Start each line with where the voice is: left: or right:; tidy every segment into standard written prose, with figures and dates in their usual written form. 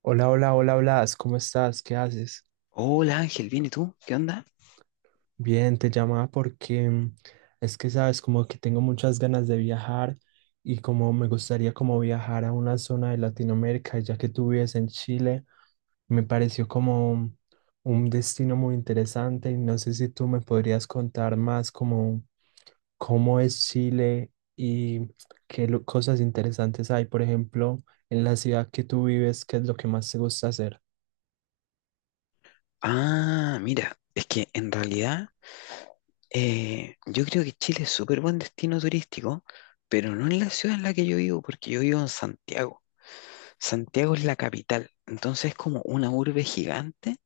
right: Hola, hola, hola, Blas, ¿cómo estás? ¿Qué haces?
left: Hola Ángel, ¿bien y tú? ¿Qué onda?
right: Bien, te llamaba porque es que sabes, como que tengo muchas ganas de viajar y como me gustaría como viajar a una zona de Latinoamérica, ya que tú vives en Chile, me pareció como un destino muy interesante y no sé si tú me podrías contar más como cómo es Chile y cosas interesantes hay, por ejemplo, en la ciudad que tú vives, ¿qué es lo que más te gusta hacer?
left: Ah, mira, es que en realidad yo creo que Chile es súper buen destino turístico, pero no en la ciudad en la que yo vivo, porque yo vivo en Santiago. Santiago es la capital, entonces es como una urbe gigante.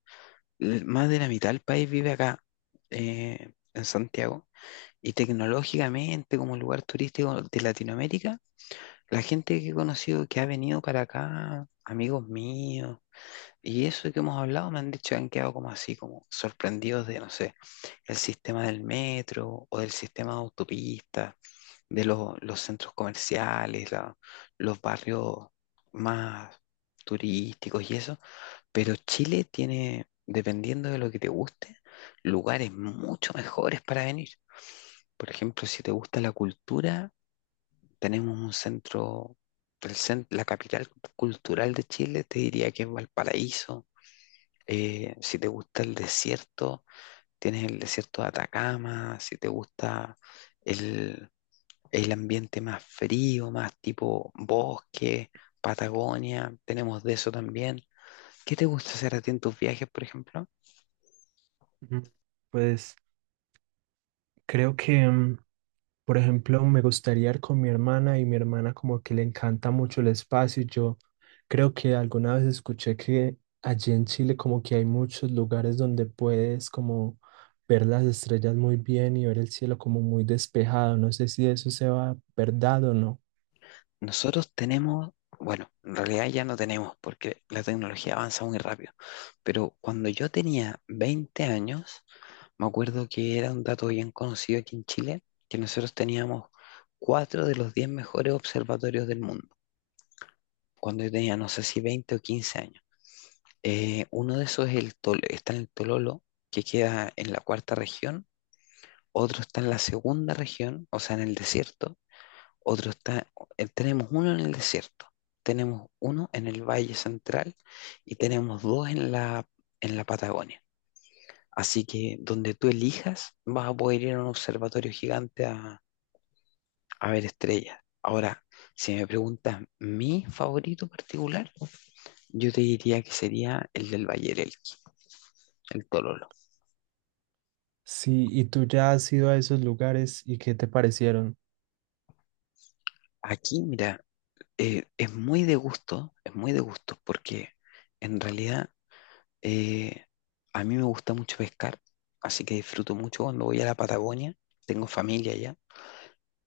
left: Más de la mitad del país vive acá, en Santiago. Y tecnológicamente, como lugar turístico de Latinoamérica, la gente que he conocido que ha venido para acá, amigos míos, y eso que hemos hablado me han dicho que han quedado como así, como sorprendidos de, no sé, el sistema del metro o del sistema de autopistas, de los centros comerciales, los barrios más turísticos y eso. Pero Chile tiene, dependiendo de lo que te guste, lugares mucho mejores para venir. Por ejemplo, si te gusta la cultura, tenemos un centro, la capital cultural de Chile, te diría que es Valparaíso. Eh, si te gusta el desierto, tienes el desierto de Atacama. Si te gusta el, el ambiente más frío, más tipo bosque, Patagonia, tenemos de eso también. ¿Qué te gusta hacer a ti en tus viajes, por ejemplo?
right: Mm, Pues creo que por ejemplo, me gustaría ir con mi hermana y mi hermana como que le encanta mucho el espacio. Yo creo que alguna vez escuché que allí en Chile como que hay muchos lugares donde puedes como ver las estrellas muy bien y ver el cielo como muy despejado. No sé si eso sea verdad o no.
left: Nosotros tenemos, bueno, en realidad ya no tenemos porque la tecnología avanza muy rápido, pero cuando yo tenía 20 años, me acuerdo que era un dato bien conocido aquí en Chile, que nosotros teníamos 4 de los 10 mejores observatorios del mundo, cuando yo tenía, no sé si 20 o 15 años. Uno de esos es el está en el Tololo, que queda en la cuarta región, otro está en la segunda región, o sea, en el desierto, otro está, tenemos uno en el desierto, tenemos uno en el Valle Central y tenemos dos en en la Patagonia. Así que donde tú elijas, vas a poder ir a un observatorio gigante a ver, estrella. Ahora, si me preguntas mi favorito particular, yo te diría que sería el del Valle del Elqui, el Tololo.
right: Sí, ¿y tú ya has ido a esos lugares y qué te parecieron?
left: Aquí, mira, es muy de gusto, es muy de gusto, porque en realidad eh, a mí me gusta mucho pescar, así que disfruto mucho cuando voy a la Patagonia, tengo familia allá,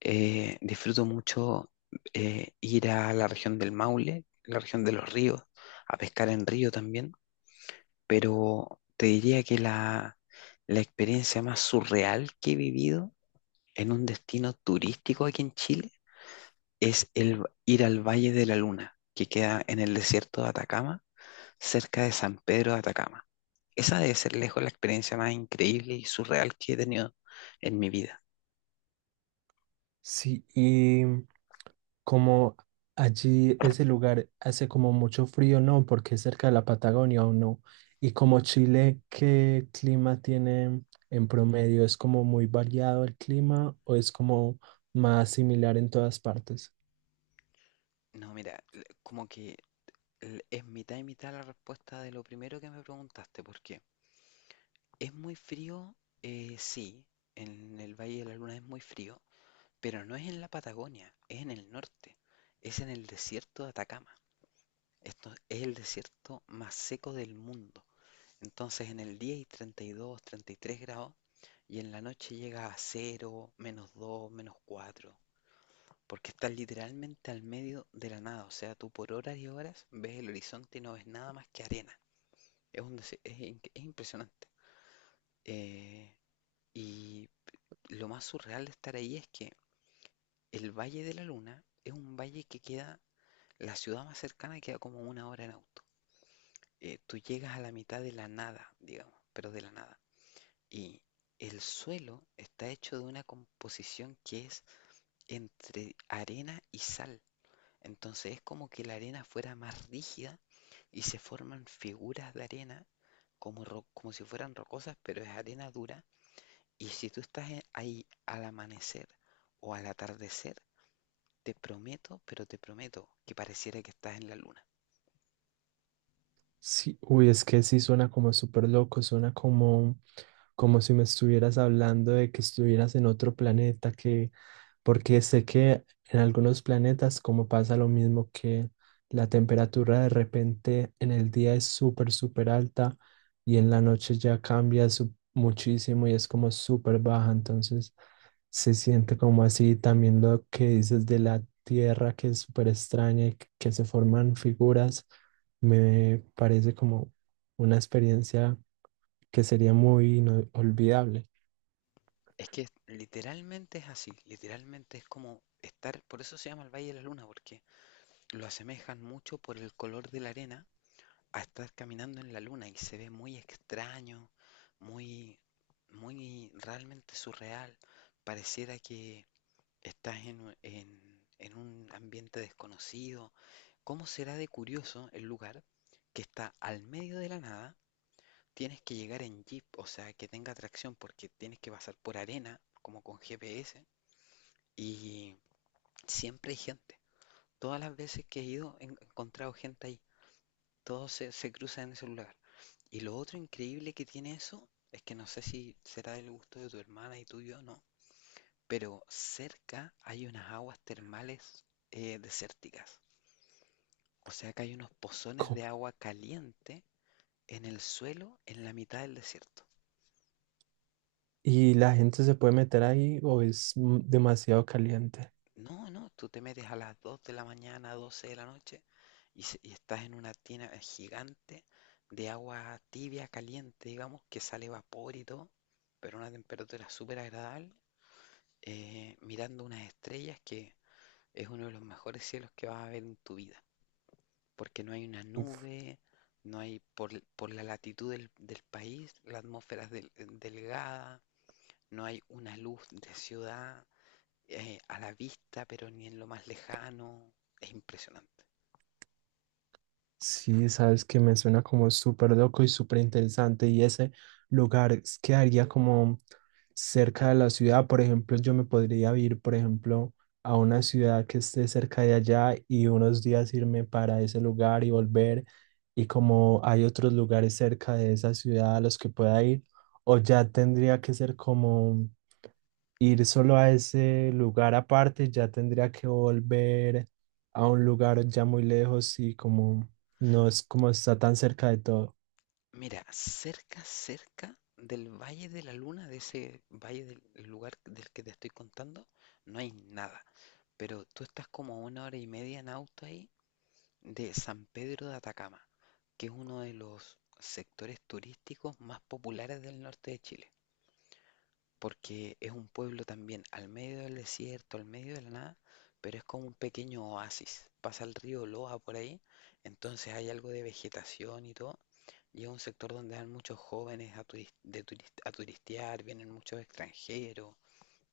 left: disfruto mucho ir a la región del Maule, la región de los ríos, a pescar en río también, pero te diría que la experiencia más surreal que he vivido en un destino turístico aquí en Chile es ir al Valle de la Luna, que queda en el desierto de Atacama, cerca de San Pedro de Atacama. Esa debe ser lejos la experiencia más increíble y surreal que he tenido en mi vida.
right: Sí, y como allí ese lugar hace como mucho frío, ¿no? Porque es cerca de la Patagonia o no. Y como Chile, ¿qué clima tiene en promedio? ¿Es como muy variado el clima o es como más similar en todas partes?
left: No, mira, como que es mitad y mitad la respuesta de lo primero que me preguntaste, porque es muy frío, sí, en el Valle de la Luna es muy frío, pero no es en la Patagonia, es en el norte, es en el desierto de Atacama. Esto es el desierto más seco del mundo. Entonces en el día hay 32, 33 grados y en la noche llega a cero, menos dos, menos cuatro, porque estás literalmente al medio de la nada. O sea, tú por horas y horas ves el horizonte y no ves nada más que arena. Es un es es impresionante. Eh, y lo más surreal de estar ahí es que el Valle de la Luna es un valle que queda... La ciudad más cercana queda como una hora en auto. Tú llegas a la mitad de la nada, digamos, pero de la nada. Y el suelo está hecho de una composición que es entre arena y sal. Entonces es como que la arena fuera más rígida y se forman figuras de arena como, como si fueran rocosas, pero es arena dura. Y si tú estás ahí al amanecer o al atardecer, te prometo, pero te prometo que pareciera que estás en la luna.
right: Sí, uy, es que sí suena como súper loco, suena como, como si me estuvieras hablando de que estuvieras en otro planeta, que, porque sé que en algunos planetas como pasa lo mismo que la temperatura de repente en el día es súper, súper alta y en la noche ya cambia muchísimo y es como súper baja, entonces se siente como así también lo que dices de la Tierra que es súper extraña y que se forman figuras. Me parece como una experiencia que sería muy inolvidable.
left: Es que literalmente es así, literalmente es como estar, por eso se llama el Valle de la Luna, porque lo asemejan mucho por el color de la arena a estar caminando en la luna y se ve muy extraño, muy, muy realmente surreal. Pareciera que estás en un ambiente desconocido. ¿Cómo será de curioso el lugar que está al medio de la nada? Tienes que llegar en jeep, o sea, que tenga tracción porque tienes que pasar por arena, como con GPS. Y siempre hay gente. Todas las veces que he ido he encontrado gente ahí. Todos se cruzan en ese lugar. Y lo otro increíble que tiene eso es que no sé si será del gusto de tu hermana y tuyo o no, pero cerca hay unas aguas termales desérticas. O sea que hay unos pozones
right: Co-
left: de agua caliente en el suelo en la mitad del desierto.
right: ¿Y la gente se puede meter ahí o es demasiado caliente?
left: No, no, tú te metes a las 2 de la mañana, 12 de la noche, y y estás en una tina gigante de agua tibia, caliente, digamos, que sale vapor y todo, pero a una temperatura súper agradable, mirando unas estrellas que es uno de los mejores cielos que vas a ver en tu vida, porque no hay una nube, no hay, por, por la latitud del país, la atmósfera es delgada, no hay una luz de ciudad, a la vista, pero ni en lo más lejano. Es impresionante.
right: Sí, sabes que me suena como súper loco y súper interesante. Y ese lugar quedaría como cerca de la ciudad. Por ejemplo, yo me podría ir, por ejemplo, a una ciudad que esté cerca de allá y unos días irme para ese lugar y volver. Y como hay otros lugares cerca de esa ciudad a los que pueda ir, o ya tendría que ser como ir solo a ese lugar aparte, ya tendría que volver a un lugar ya muy lejos y como no es como está tan cerca de todo.
left: Mira, cerca, cerca del Valle de la Luna, de ese valle del lugar del que te estoy contando, no hay nada. Pero tú estás como una hora y media en auto ahí de San Pedro de Atacama, que es uno de los sectores turísticos más populares del norte de Chile, porque es un pueblo también al medio del desierto, al medio de la nada, pero es como un pequeño oasis. Pasa el río Loa por ahí, entonces hay algo de vegetación y todo. Y es un sector donde van muchos jóvenes a, a turistear, vienen muchos extranjeros,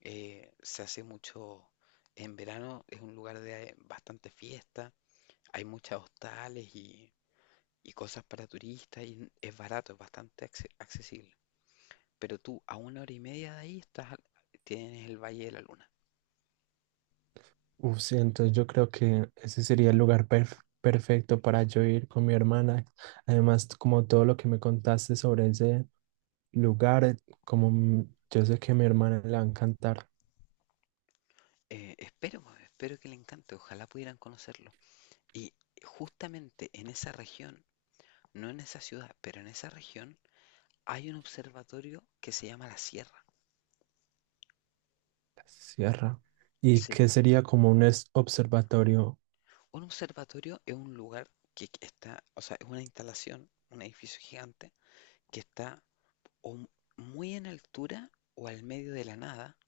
left: se hace mucho, en verano es un lugar de bastante fiesta, hay muchas hostales y cosas para turistas y es barato, es bastante accesible. Pero tú, a una hora y media de ahí, estás, tienes el Valle de la Luna.
right: Uf, sí, entonces yo creo que ese sería el lugar perfecto para yo ir con mi hermana. Además, como todo lo que me contaste sobre ese lugar, como yo sé que a mi hermana le va a encantar
left: Espero, pues, espero que le encante, ojalá pudieran conocerlo. Y justamente en esa región, no en esa ciudad, pero en esa región, hay un observatorio que se llama La Sierra.
right: la sierra y que
left: Sí,
right: sería como un observatorio.
left: un observatorio es un lugar que está, o sea, es una instalación, un edificio gigante, que está o muy en altura o al medio de la nada,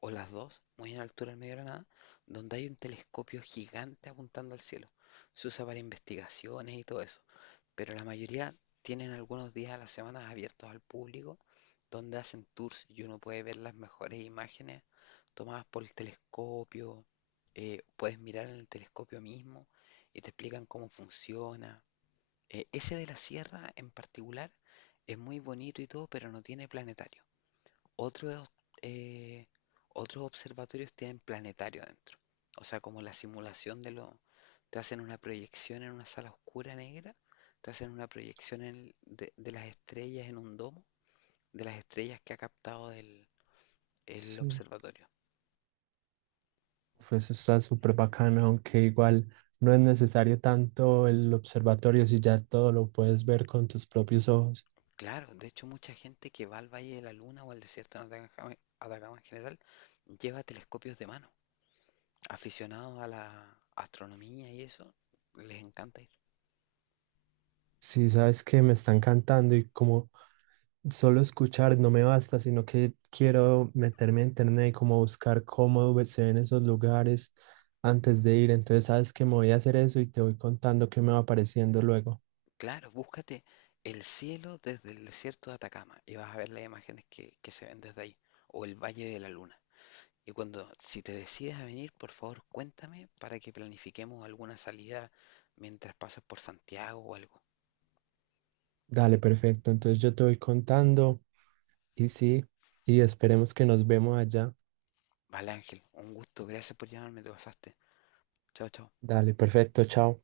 left: o las dos, muy en altura en medio de la nada, donde hay un telescopio gigante apuntando al cielo. Se usa para investigaciones y todo eso, pero la mayoría tienen algunos días a la semana abiertos al público, donde hacen tours y uno puede ver las mejores imágenes tomadas por el telescopio, puedes mirar en el telescopio mismo y te explican cómo funciona. Ese de la Sierra en particular es muy bonito y todo, pero no tiene planetario. Otros, eh, otros observatorios tienen planetario adentro. O sea, como la simulación de lo... Te hacen una proyección en una sala oscura negra, te hacen una proyección en de las estrellas en un domo, de las estrellas que ha captado el
right: Sí.
left: observatorio.
right: Uf, eso está súper bacano, aunque igual no es necesario tanto el observatorio si ya todo lo puedes ver con tus propios ojos.
left: Claro, de hecho mucha gente que va al Valle de la Luna o al desierto de Atacama, Atacama en general, lleva telescopios de mano. Aficionados a la astronomía y eso, les encanta.
right: Si sabes que me están cantando y como solo escuchar no me basta, sino que quiero meterme a internet y como buscar cómo se ven esos lugares antes de ir. Entonces sabes que me voy a hacer eso y te voy contando qué me va apareciendo luego.
left: Claro, búscate el cielo desde el desierto de Atacama y vas a ver las imágenes que se ven desde ahí, o el Valle de la Luna. Y cuando, si te decides a venir, por favor, cuéntame para que planifiquemos alguna salida mientras pasas por Santiago o algo.
right: Dale, perfecto. Entonces yo te voy contando y sí, y esperemos que nos vemos allá.
left: Vale, Ángel, un gusto, gracias por llamarme, te pasaste. Chao, chao.
right: Dale, perfecto, chao.